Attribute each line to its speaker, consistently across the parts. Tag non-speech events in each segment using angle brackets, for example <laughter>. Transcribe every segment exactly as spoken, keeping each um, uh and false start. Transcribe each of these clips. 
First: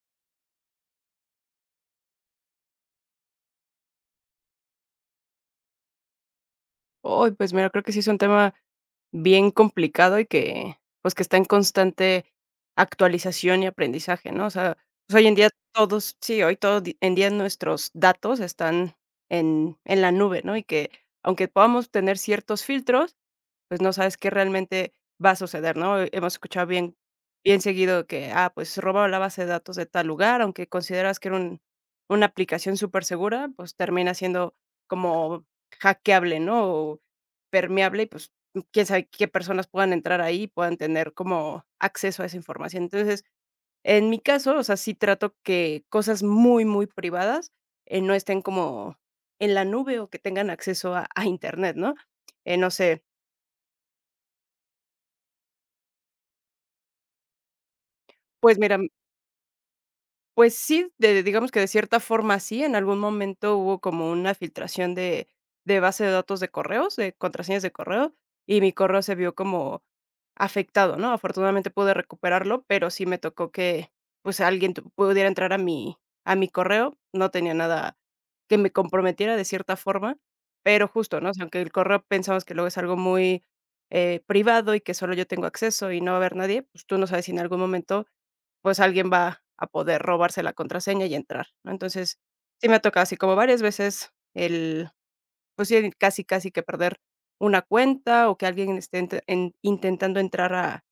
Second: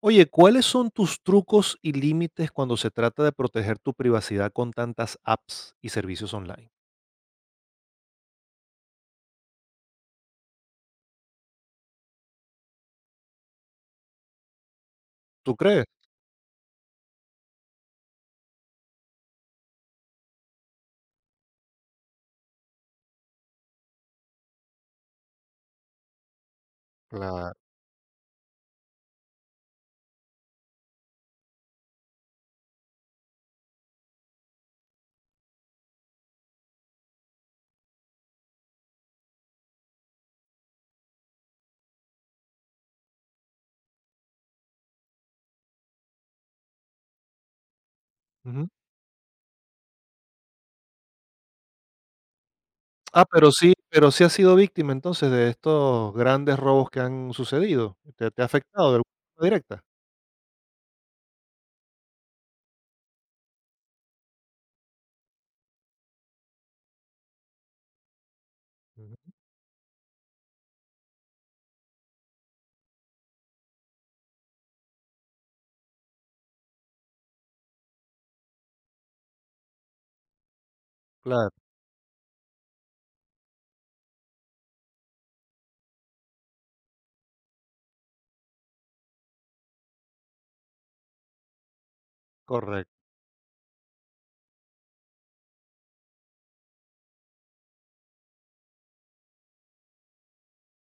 Speaker 1: Oye, ¿cuáles son tus trucos y límites cuando se trata de proteger tu privacidad con tantas apps y servicios online?
Speaker 2: Uy, pues mira, creo que sí es un tema bien complicado y que, pues, que está en constante actualización y aprendizaje, ¿no? O sea, pues, hoy en día
Speaker 1: ¿Tú crees?
Speaker 2: todos sí, hoy todo di en día nuestros datos están en en la nube, ¿no? Y que aunque podamos tener ciertos filtros, pues, no sabes qué realmente va a suceder, ¿no? Eh, Hemos escuchado bien
Speaker 1: Claro.
Speaker 2: bien seguido que, ah, pues, se robaron la base de datos de tal lugar, aunque consideras que era un una aplicación supersegura, pues, termina siendo como hackeable, ¿no? O permeable, y, pues, quién sabe qué personas puedan entrar ahí y puedan tener como acceso a esa información. Entonces, en mi caso, o sea, sí trato que cosas muy, muy privadas, eh, no estén
Speaker 1: Ujú.
Speaker 2: como en la nube o que tengan acceso a a Internet, ¿no? Eh, no sé,
Speaker 1: Ah, pero sí, pero sí has sido víctima entonces de estos grandes robos que han sucedido. ¿Te, te ha
Speaker 2: pues mira.
Speaker 1: afectado de alguna forma directa?
Speaker 2: Pues sí, de digamos que de cierta forma sí, en algún momento hubo como una filtración de de base de datos de correos, de contraseñas de correo, y mi correo se
Speaker 1: Ujú.
Speaker 2: vio como afectado, ¿no? Afortunadamente pude recuperarlo, pero sí me tocó que, pues, alguien tu pudiera entrar a mi a mi correo. No tenía nada que me comprometiera de cierta forma, pero justo, ¿no? O sea,
Speaker 1: Claro,
Speaker 2: aunque el correo pensamos que luego es algo muy, eh, privado y que solo yo tengo acceso y no va a haber nadie, pues, tú no sabes si en algún momento pues, alguien va a poder robarse la contraseña y entrar, ¿no? Entonces, sí me ha tocado
Speaker 1: correcto,
Speaker 2: así como varias veces el, pues, sí, el casi, casi que perder una cuenta, o que alguien esté int en intentando entrar a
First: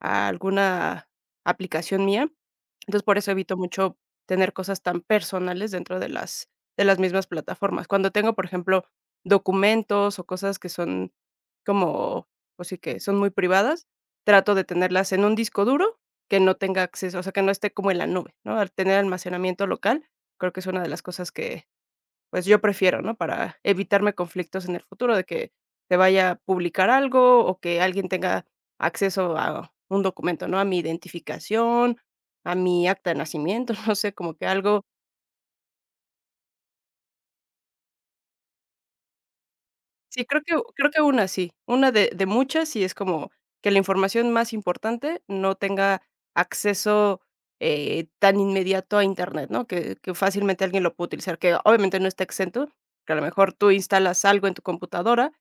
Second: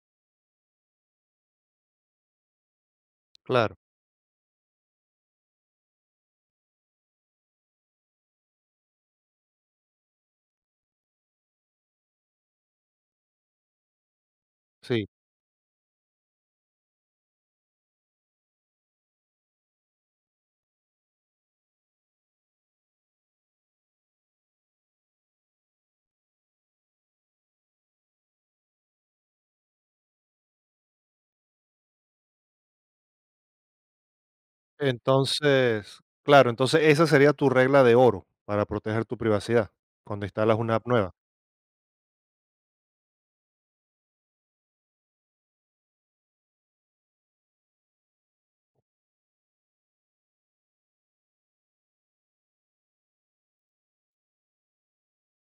Speaker 2: a alguna aplicación mía. Entonces, por eso evito
Speaker 1: claro,
Speaker 2: mucho tener cosas tan personales dentro de las de las mismas plataformas. Cuando tengo, por ejemplo, documentos o cosas que son como, pues sí, que son muy privadas, trato de
Speaker 1: sí.
Speaker 2: tenerlas en un disco duro que no tenga acceso, o sea, que no esté como en la nube, ¿no? Al tener almacenamiento local, creo que es una de las cosas que pues yo prefiero, ¿no? Para evitarme conflictos en el futuro de que se vaya a publicar algo o que alguien tenga acceso a un documento, ¿no? A mi identificación, a mi acta de nacimiento, <laughs> no sé, como que algo.
Speaker 1: Entonces, claro, entonces esa sería tu regla de oro para proteger tu privacidad cuando
Speaker 2: Sí, creo que
Speaker 1: instalas una app
Speaker 2: creo que
Speaker 1: nueva.
Speaker 2: una sí, una de de muchas, y es como que la información más importante no tenga acceso, eh, tan inmediato a Internet, ¿no? Que que fácilmente alguien lo puede utilizar, que obviamente no está exento, que a lo mejor tú instalas algo en tu computadora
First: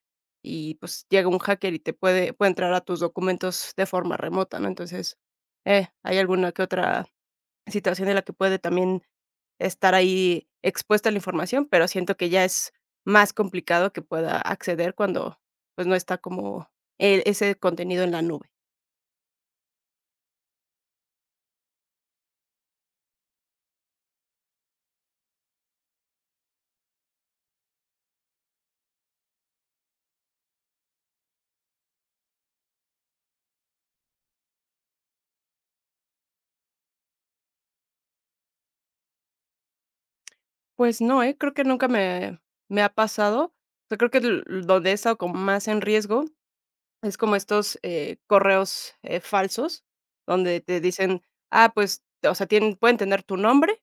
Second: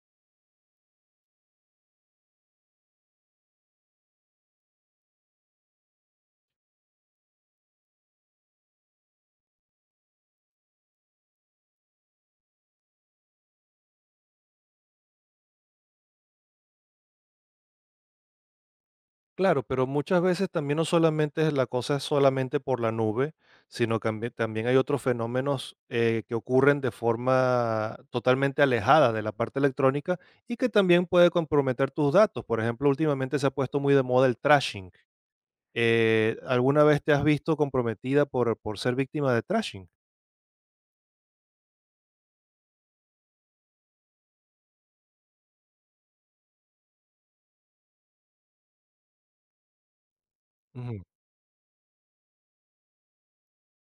Speaker 2: y, pues, llega un hacker y te puede puede entrar a tus documentos de forma remota, ¿no? Entonces, eh, hay alguna que otra situación en la que puede también estar ahí expuesta la información, pero siento que ya es más complicado que pueda acceder cuando, pues, no está como e ese contenido en la nube.
Speaker 1: Claro, pero muchas veces también no solamente es la cosa es solamente por la nube, sino cambi- también hay otros fenómenos eh, que ocurren de forma totalmente alejada de la parte electrónica y que también puede comprometer tus datos. Por ejemplo, últimamente se ha puesto muy de moda el trashing. Eh, ¿alguna vez te has visto comprometida por, por ser víctima de trashing?
Speaker 2: Pues no, ¿eh? Creo que nunca me me ha pasado. Yo creo que l l- donde he estado como más en riesgo es como estos, eh, correos, eh, falsos, donde te
Speaker 1: Ujú,
Speaker 2: dicen, ah, pues, o sea, tienen pueden tener tu nombre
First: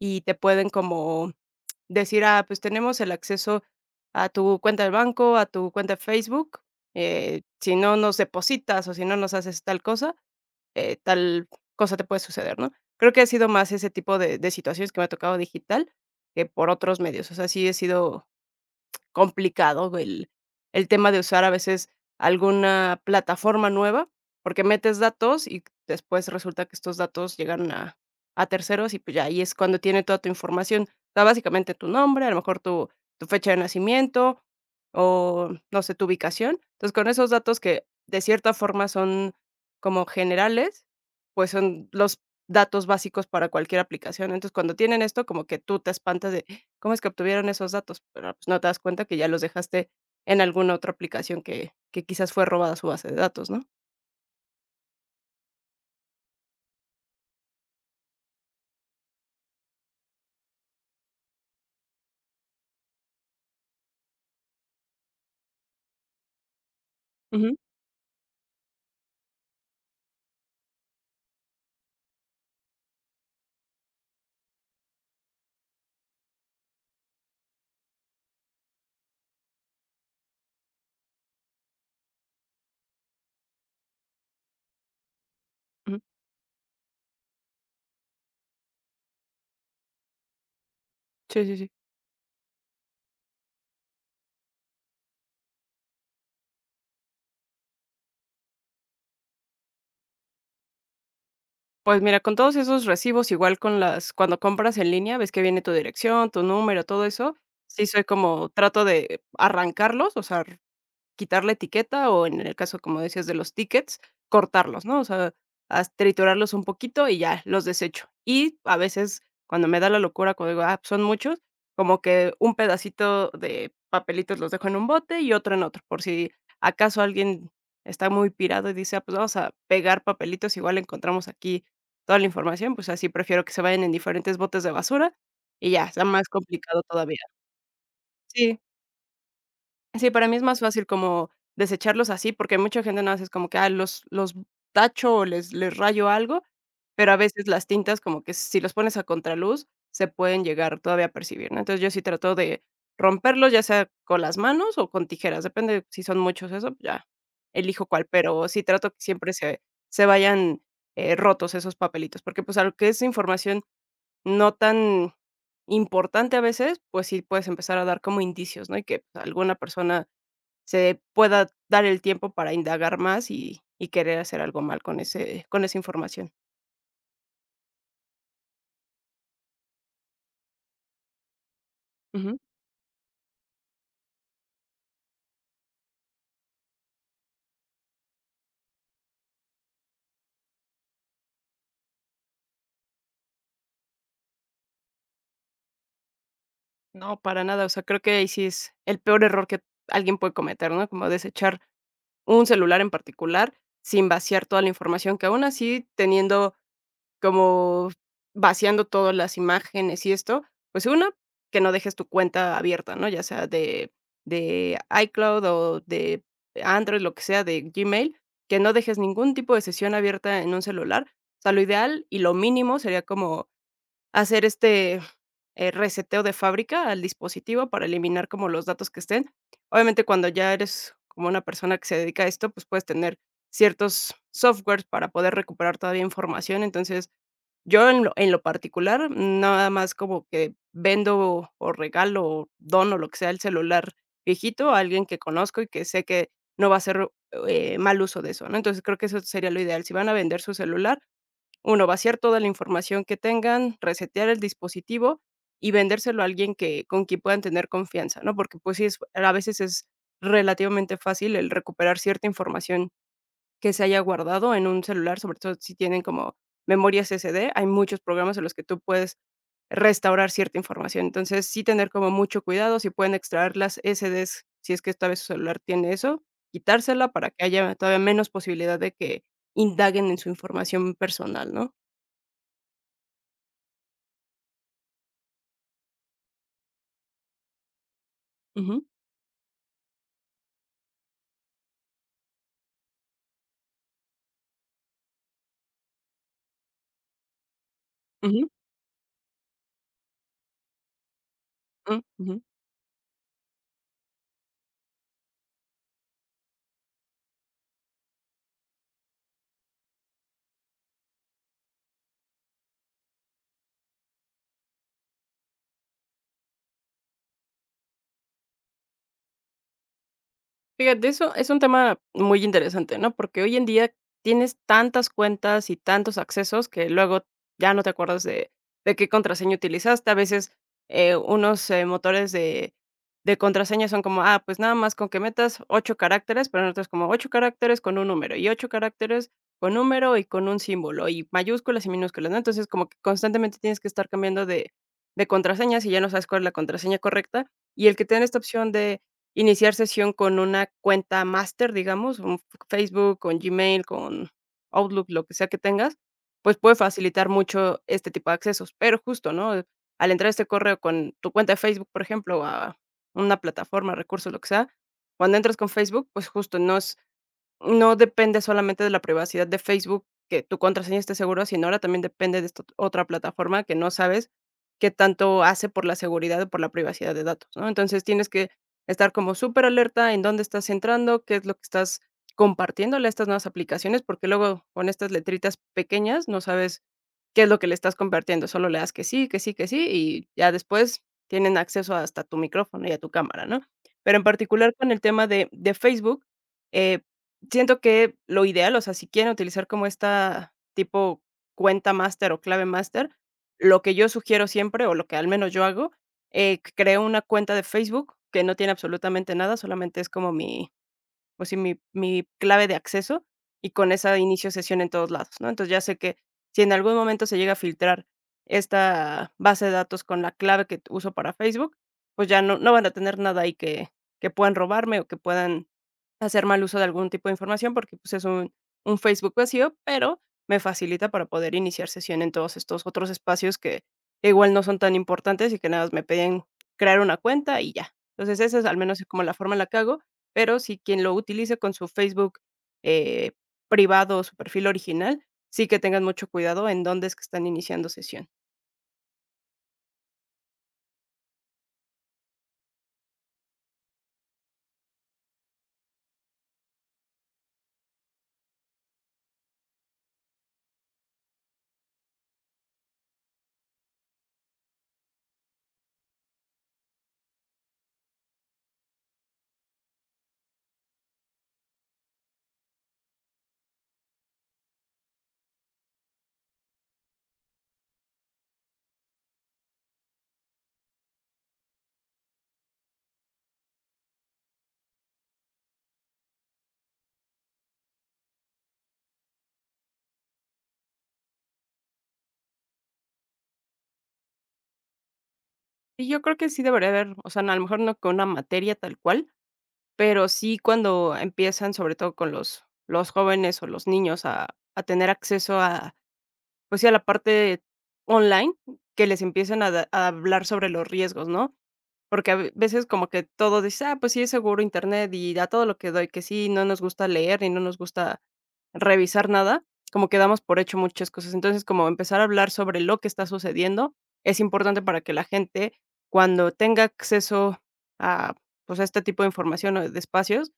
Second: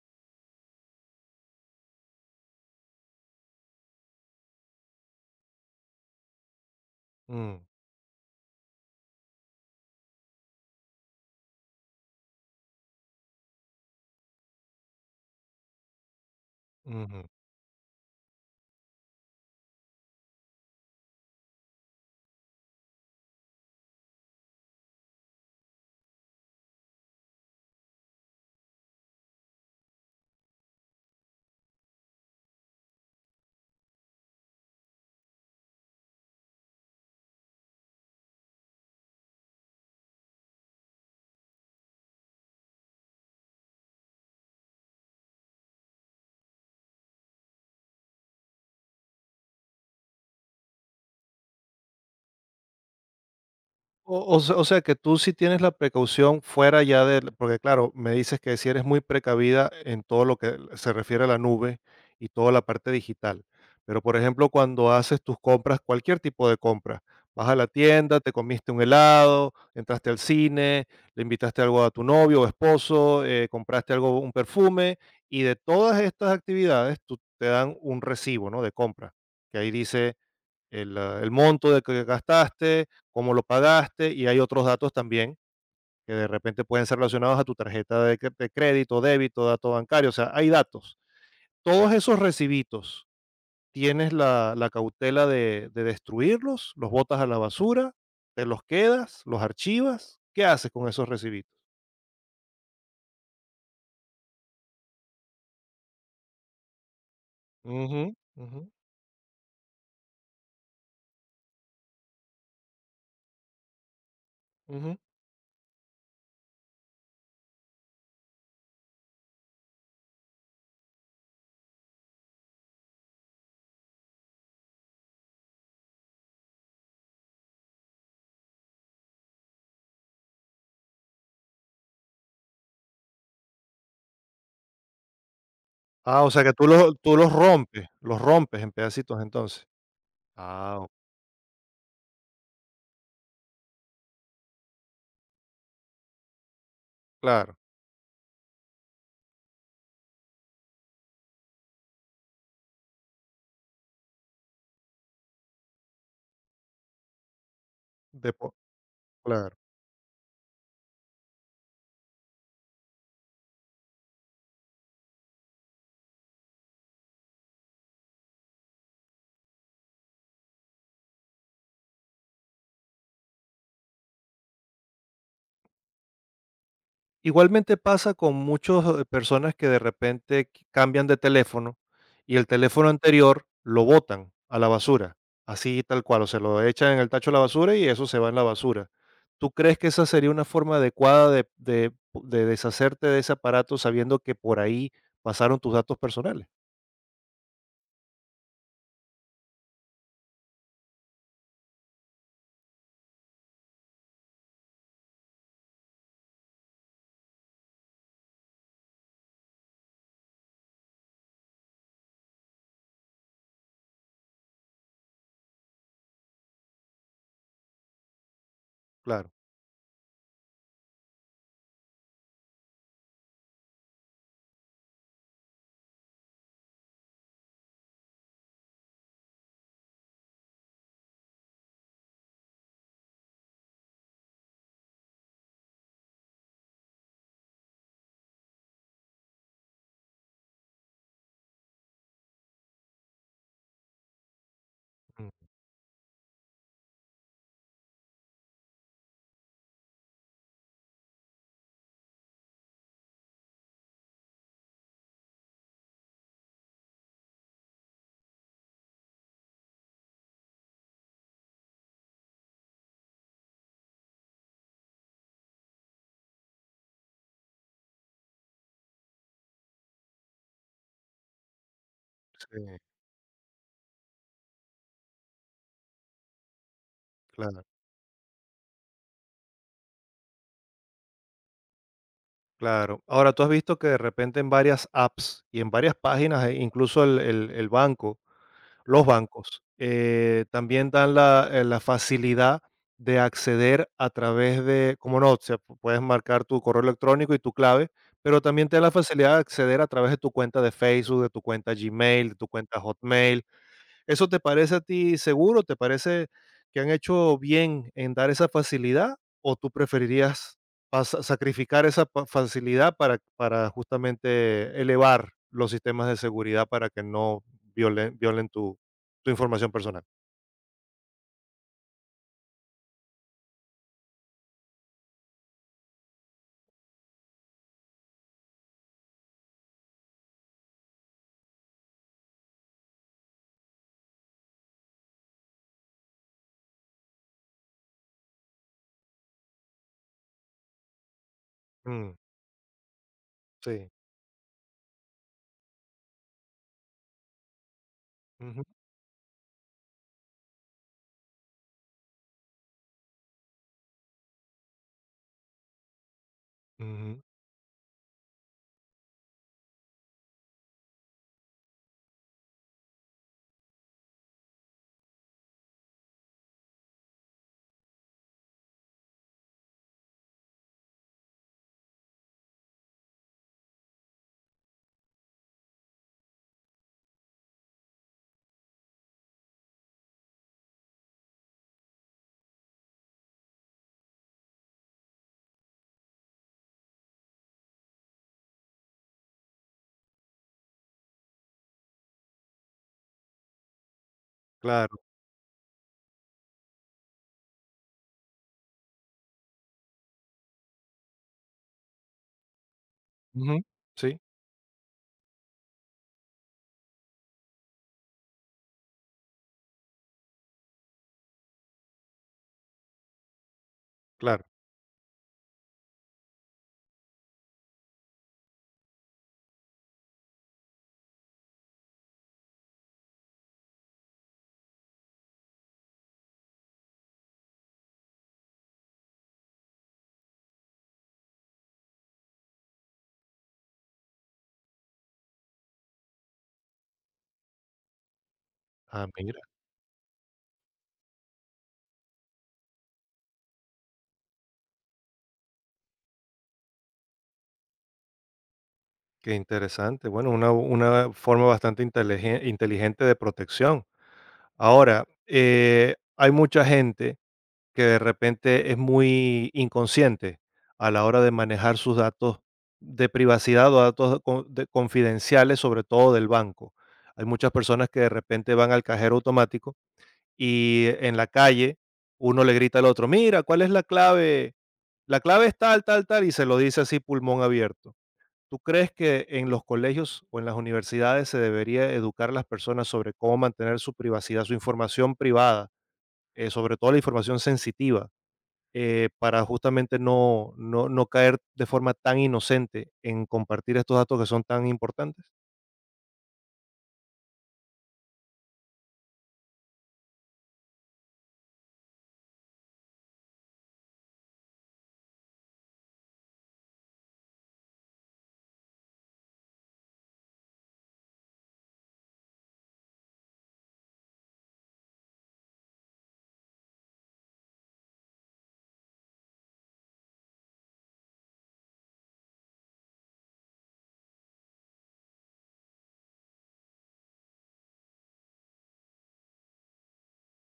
Speaker 2: y te pueden como decir, ah, pues tenemos el acceso a tu cuenta del banco, a tu cuenta de Facebook, eh,
Speaker 1: ujú,
Speaker 2: si no nos depositas o si no nos haces tal cosa, eh, tal cosa te puede suceder, ¿no? Creo que ha sido más ese tipo de de situaciones que me ha tocado digital que por otros
Speaker 1: ujú.
Speaker 2: medios. O sea, sí he sido complicado el el tema de usar a veces alguna plataforma nueva, porque metes datos y después resulta que estos datos llegan a a terceros y, pues, ya ahí es cuando tiene toda tu información. O sea, básicamente tu nombre, a lo mejor tu tu fecha de nacimiento o, no sé, tu ubicación. Entonces, con esos datos que de cierta forma son como generales, pues, son los datos básicos para cualquier aplicación. Entonces, cuando tienen esto, como que tú te espantas de: ¿Cómo es que obtuvieron esos datos? Pero, pues, no te das cuenta que ya los dejaste en alguna otra aplicación que que quizás fue robada su base de datos, ¿no?
Speaker 1: O o se o sea, que tú sí tienes la precaución fuera ya del porque claro, me dices que sí eres muy precavida en todo lo que se refiere a la nube y toda la parte digital. Pero, por ejemplo, cuando haces tus compras, cualquier tipo de compra, vas
Speaker 2: Ujú,
Speaker 1: a la tienda, te comiste un helado, entraste al cine, le invitaste algo a tu novio o esposo, eh, compraste algo, un perfume, y de todas estas actividades, tú te dan un recibo, ¿no?, de compra, que ahí dice el, ah, el monto de que gastaste, cómo lo pagaste y hay otros datos también
Speaker 2: ujú.
Speaker 1: que de repente pueden ser relacionados a tu tarjeta de, cre- de crédito, débito, dato bancario, o sea, hay datos.
Speaker 2: Sí, sí, sí.
Speaker 1: Todos esos recibitos, ¿tienes la, la cautela de, de destruirlos? ¿Los botas a la basura? ¿Te los quedas? ¿Los archivas? ¿Qué haces con esos recibitos?
Speaker 2: Pues mira, con todos esos recibos, igual con las cuando compras en línea, ves que viene tu dirección, tu número, todo eso. Sí
Speaker 1: Ujú,
Speaker 2: soy como
Speaker 1: ujú,
Speaker 2: trato de arrancarlos, o sea quitar la etiqueta o en el caso, como decías, de los tickets, cortarlos,
Speaker 1: ujú.
Speaker 2: ¿no? O sea, has triturarlos un poquito y ya los desecho. Y a veces cuando me da la locura, cuando digo: "Ah, pues son muchos", como que un pedacito de papelitos los dejo en un bote y otro en otro, por si acaso alguien está muy pirado y dice: "Ah, pues vamos a pegar papelitos, igual encontramos aquí toda la información", pues así prefiero que se vayan en diferentes botes de basura y ya, está
Speaker 1: Ah,
Speaker 2: más
Speaker 1: o sea que tú
Speaker 2: complicado
Speaker 1: los, tú
Speaker 2: todavía.
Speaker 1: los rompes, los
Speaker 2: Sí.
Speaker 1: rompes en pedacitos entonces.
Speaker 2: Sí, para mí es más
Speaker 1: Ah,
Speaker 2: fácil
Speaker 1: o-
Speaker 2: como desecharlos así, porque mucha gente no hace es como que, ah, los los tacho o les les rayo algo, pero a veces
Speaker 1: claro.
Speaker 2: las tintas como que si los pones a contraluz se pueden llegar todavía a percibir, ¿no? Entonces, yo sí trato de romperlos, ya sea con las manos o con tijeras, depende si son muchos eso, pues, ya elijo cuál, pero
Speaker 1: Depo-
Speaker 2: sí trato que siempre
Speaker 1: claro.
Speaker 2: se se vayan, eh, rotos esos papelitos, porque, pues, a lo que es información no tan importante a veces, pues sí puedes empezar a dar como indicios, ¿no? Y que pues, alguna persona se pueda dar el tiempo para indagar más y y querer hacer algo mal con ese con esa información.
Speaker 1: Igualmente pasa con muchas personas que de repente q cambian de teléfono, y
Speaker 2: Ujú.
Speaker 1: el teléfono anterior lo botan a la basura, así tal cual, o se lo echan en el tacho de la basura y eso se va en la basura. ¿Tú crees que esa sería una forma adecuada de de de deshacerte de ese aparato sabiendo que por ahí pasaron tus datos personales?
Speaker 2: No, para nada, o sea, creo que ahí sí es el peor error que alguien puede cometer, ¿no? Como desechar un celular en particular sin vaciar toda la información, que aún así teniendo como vaciando todas las imágenes y esto, pues una, que no dejes tu cuenta abierta, ¿no? Ya sea de de iCloud o de Android, lo que sea, de Gmail, que no dejes
Speaker 1: Claro.
Speaker 2: ningún tipo de sesión abierta en un celular. O sea, lo ideal y lo mínimo sería como hacer este, eh, reseteo de fábrica al dispositivo para eliminar como los datos que estén. Obviamente, cuando ya eres como una persona que se dedica a esto, pues puedes tener ciertos softwares para poder recuperar todavía información. Entonces, yo en lo en lo particular, nada más como que vendo o regalo o dono, lo que sea, el celular viejito a alguien que
Speaker 1: Mm,
Speaker 2: conozco y que sé que no va a hacer, eh, mal uso de eso, ¿no? Entonces, creo que eso sería lo ideal. Si van a vender su celular, uno vaciar toda la información que tengan, resetear el dispositivo y vendérselo a alguien que con quien puedan tener confianza, ¿no? Porque, pues sí, es a veces es relativamente fácil el recuperar cierta información que se haya guardado en un celular, sobre todo si tienen como memorias ese de hay muchos programas en los que tú puedes restaurar cierta información. Entonces, sí tener como mucho
Speaker 1: sí,
Speaker 2: cuidado, si pueden extraer las S ese des, si es que esta vez su celular tiene eso, quitársela para que
Speaker 1: claro,
Speaker 2: haya todavía menos posibilidad de que indaguen en su información personal, ¿no?
Speaker 1: claro. Ahora, tú has visto que de repente en varias apps y en varias páginas, eh, incluso el el el banco
Speaker 2: Ujú,
Speaker 1: los bancos. Eh, también dan la, eh, la facilidad de acceder a través de, como no, o sea, pu- puedes marcar tu correo electrónico y tu clave, pero
Speaker 2: ujú,
Speaker 1: también te da la facilidad de acceder a través de tu cuenta de Facebook, de tu cuenta
Speaker 2: mm,
Speaker 1: Gmail, de
Speaker 2: ujú.
Speaker 1: tu cuenta Hotmail. ¿Eso te parece a ti seguro? ¿Te parece que han hecho bien en dar esa facilidad? ¿O tú preferirías pas- sacrificar esa pa- facilidad para, para justamente elevar los sistemas de seguridad para que no violen, violen tu, tu información personal?
Speaker 2: Fíjate, eso es un tema muy interesante, ¿no? Porque hoy en día tienes tantas cuentas y tantos accesos que luego ya no te acuerdas de, de qué contraseña utilizaste. A veces eh, unos eh, motores de, de contraseña son como, ah, pues nada más con que metas ocho caracteres, pero en otros como ocho caracteres con un número y ocho caracteres con número y con un símbolo y mayúsculas y
Speaker 1: Mm,
Speaker 2: minúsculas, ¿no? Entonces como que constantemente tienes que
Speaker 1: sí.
Speaker 2: estar cambiando de, de contraseñas y ya no sabes cuál es la contraseña correcta. Y el que tiene esta
Speaker 1: Ujú,
Speaker 2: opción de iniciar sesión con una cuenta master, digamos, un f- Facebook, con Gmail, con Outlook, lo que sea que tengas, pues, puede
Speaker 1: ujú,
Speaker 2: facilitar mucho este tipo de accesos. Pero justo, ¿no? Al entrar este correo con tu cuenta de Facebook, por ejemplo, a una plataforma, recurso, lo que sea, cuando entras con Facebook, pues, justo no es no depende solamente de la privacidad de Facebook, que tu contraseña esté segura, sino ahora también depende de esta otra plataforma que no sabes qué tanto hace por la seguridad o por la privacidad de datos, ¿no? Entonces, tienes que estar como súper alerta en dónde estás entrando, qué es lo que estás compartiéndole a estas nuevas aplicaciones, porque luego con estas letritas pequeñas no sabes qué es lo que le estás compartiendo. Solo le das que sí, que sí, que sí, y ya después tienen acceso hasta tu micrófono y a tu cámara, ¿no? Pero en particular con
Speaker 1: claro,
Speaker 2: el tema de de Facebook, eh, siento que lo ideal, o sea, si quieren utilizar como esta tipo cuenta master o clave master,
Speaker 1: ujú,
Speaker 2: lo que yo
Speaker 1: sí,
Speaker 2: sugiero siempre, o lo que al menos yo hago, eh, creo una cuenta de Facebook que no tiene absolutamente nada, solamente es como mi, pues sí, mi mi clave de acceso, y con esa
Speaker 1: claro.
Speaker 2: inicio sesión en todos lados, ¿no? Entonces, ya sé que si en algún momento se llega a filtrar esta base de datos con la clave que uso para Facebook, pues ya no no van a tener nada ahí que que puedan robarme o que puedan hacer mal uso de algún tipo de información, porque, pues, es un un Facebook vacío, pero me facilita para poder iniciar sesión en todos estos otros espacios que igual no son tan importantes y que nada más me piden crear una cuenta y ya. Entonces, esa es al menos
Speaker 1: Ah,
Speaker 2: como la
Speaker 1: mira,
Speaker 2: forma en la que hago, pero si quien lo utilice con su Facebook, eh, privado o su perfil original, sí que tengan mucho cuidado en dónde es que están iniciando sesión.
Speaker 1: qué interesante. Bueno, una, una forma bastante inteligen- inteligente de protección. Ahora, eh, hay mucha gente que de repente es muy inconsciente a la hora de manejar sus datos de privacidad o datos con- de- confidenciales, sobre todo del banco. Hay muchas personas que de repente van al cajero automático y en la calle uno le grita al otro: "Mira, ¿cuál es la clave?". "La clave es tal, tal, tal", y se lo dice así pulmón abierto. ¿Tú crees que en los colegios o en las universidades se debería educar a las personas sobre cómo mantener su privacidad, su información privada, eh, sobre todo la información sensitiva? Eh, para justamente no, no, no caer de forma tan inocente en compartir estos datos que son tan importantes.
Speaker 2: Y yo creo que sí debería haber, o sea, no, a lo mejor no con una materia tal cual, pero sí cuando empiezan, sobre todo con los los jóvenes o los niños a a tener acceso a, pues sí, a la parte online, que les empiecen a da a hablar sobre los riesgos, ¿no? Porque a ve- veces como que todo dice: "Ah, pues sí, es seguro Internet y da todo lo que doy", que sí, no nos gusta leer y no nos gusta revisar nada, como que damos por hecho muchas cosas. Entonces, como empezar a hablar sobre lo que está sucediendo es importante para que la gente, cuando tenga acceso a, pues, a este tipo de información o de espacios,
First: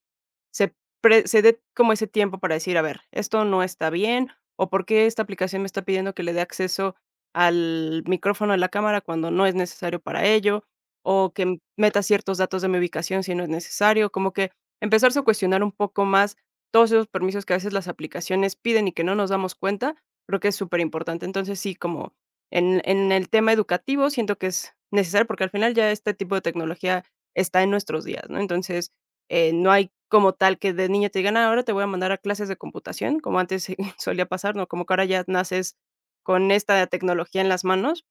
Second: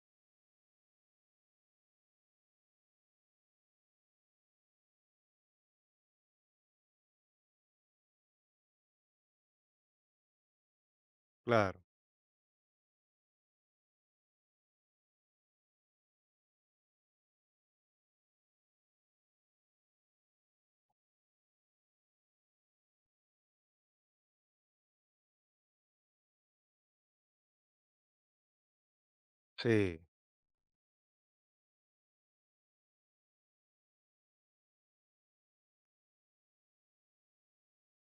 Speaker 2: se pre se dé como ese tiempo para decir: "A ver, esto no está bien, o por qué esta aplicación me está pidiendo que le dé acceso al micrófono de la cámara cuando no es necesario para ello, o que m
Speaker 1: Claro,
Speaker 2: meta ciertos datos de mi ubicación si no es necesario", como que empezarse a cuestionar un poco más todos esos permisos que a veces las aplicaciones piden y que no nos damos cuenta, creo que es súper importante. Entonces, sí, como en en el tema educativo siento que es necesario, porque al final ya este tipo de tecnología está en nuestros días, ¿no? Entonces, eh, no hay
Speaker 1: sí,
Speaker 2: como tal que de niño te digan: "Ah, ahora te voy a mandar a clases de computación", como antes <laughs> solía pasar, ¿no? Como que ahora ya naces con esta tecnología en las manos.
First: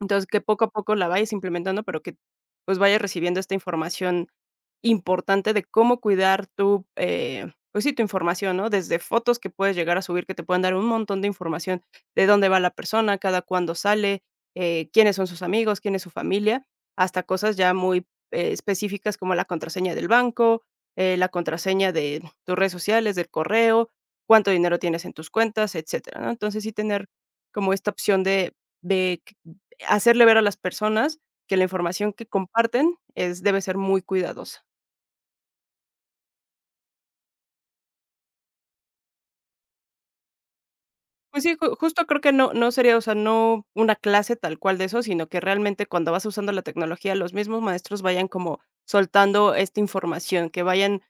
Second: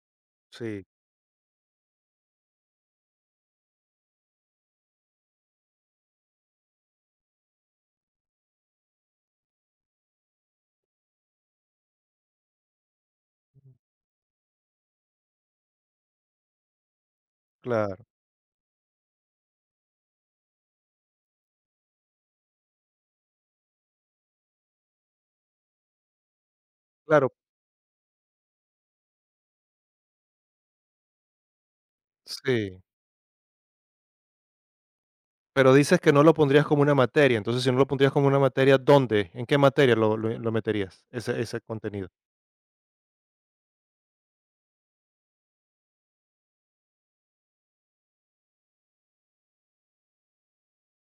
Speaker 2: Entonces, que poco a
Speaker 1: sí,
Speaker 2: poco la vayas implementando, pero que, pues, vayas recibiendo esta información importante de cómo cuidar tu, eh, pues sí, tu información, ¿no? Desde fotos que puedes llegar a subir, que te pueden dar un montón de información de dónde va la persona, cada cuándo sale, eh, quiénes son sus amigos, quién es su familia, hasta cosas ya muy,
Speaker 1: claro,
Speaker 2: eh, específicas como la contraseña del banco, eh, la contraseña de tus redes sociales, del correo, cuánto dinero tienes en tus cuentas, etcétera, ¿no? Entonces, sí tener
Speaker 1: claro,
Speaker 2: como esta opción de de hacerle ver a las personas que la información que
Speaker 1: sí.
Speaker 2: comparten es debe ser muy cuidadosa.
Speaker 1: Pero dices que no lo pondrías como una materia, entonces si no lo pondrías como una materia, ¿dónde? ¿En qué materia lo, lo- lo meterías ese,
Speaker 2: Pues sí,
Speaker 1: ese
Speaker 2: ju justo
Speaker 1: contenido?
Speaker 2: creo que no no sería, o sea, no una clase tal cual de eso, sino que realmente cuando vas usando la tecnología, los mismos maestros vayan como soltando esta información, que vayan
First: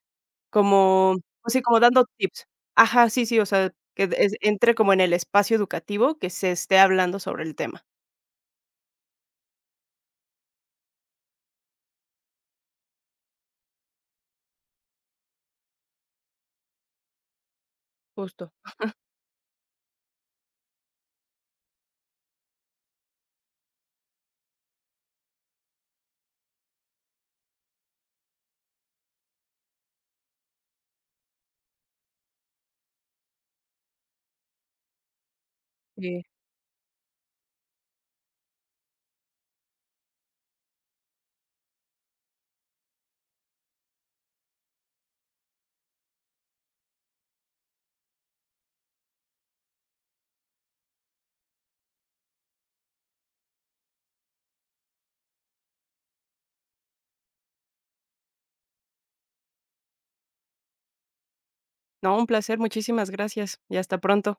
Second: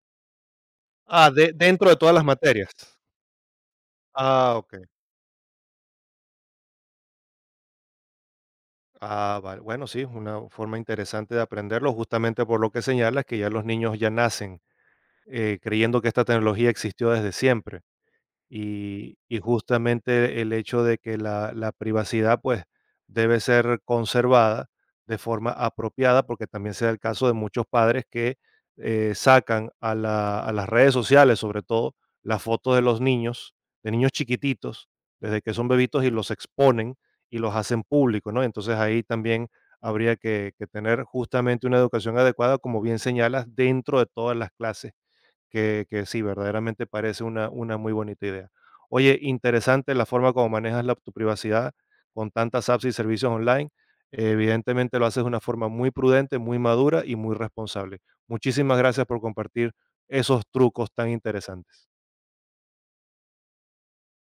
Speaker 2: como,
Speaker 1: Ah, de-
Speaker 2: pues sí, como
Speaker 1: dentro de
Speaker 2: dando
Speaker 1: todas las
Speaker 2: tips.
Speaker 1: materias.
Speaker 2: Ajá, sí, sí, o sea, que de- es
Speaker 1: Ah,
Speaker 2: entre
Speaker 1: ok.
Speaker 2: como en el espacio educativo que se esté hablando sobre el tema.
Speaker 1: Ah, vale. Bueno, sí, es una forma interesante de aprenderlo, justamente por lo que señalas, que ya los niños ya nacen eh, creyendo que esta tecnología existió desde siempre.
Speaker 2: Justo.
Speaker 1: Y y justamente el hecho de que la la privacidad, pues, debe ser conservada de forma apropiada, porque también se da el caso de muchos padres que, eh, sacan a la a las redes sociales, sobre todo, las fotos de los niños, de niños chiquititos, desde que son bebitos y
Speaker 2: Sí.
Speaker 1: los exponen y los hacen públicos, ¿no? Entonces, ahí también habría que que tener justamente una educación adecuada, como bien señalas, dentro de todas las clases que que sí, verdaderamente parece una una muy bonita idea. Oye, interesante la forma como manejas la tu privacidad con tantas apps y servicios online. Eh, Evidentemente, lo haces de una forma muy prudente, muy madura y muy responsable. Muchísimas gracias por compartir esos trucos tan interesantes.
Speaker 2: No, un placer, muchísimas gracias y hasta pronto.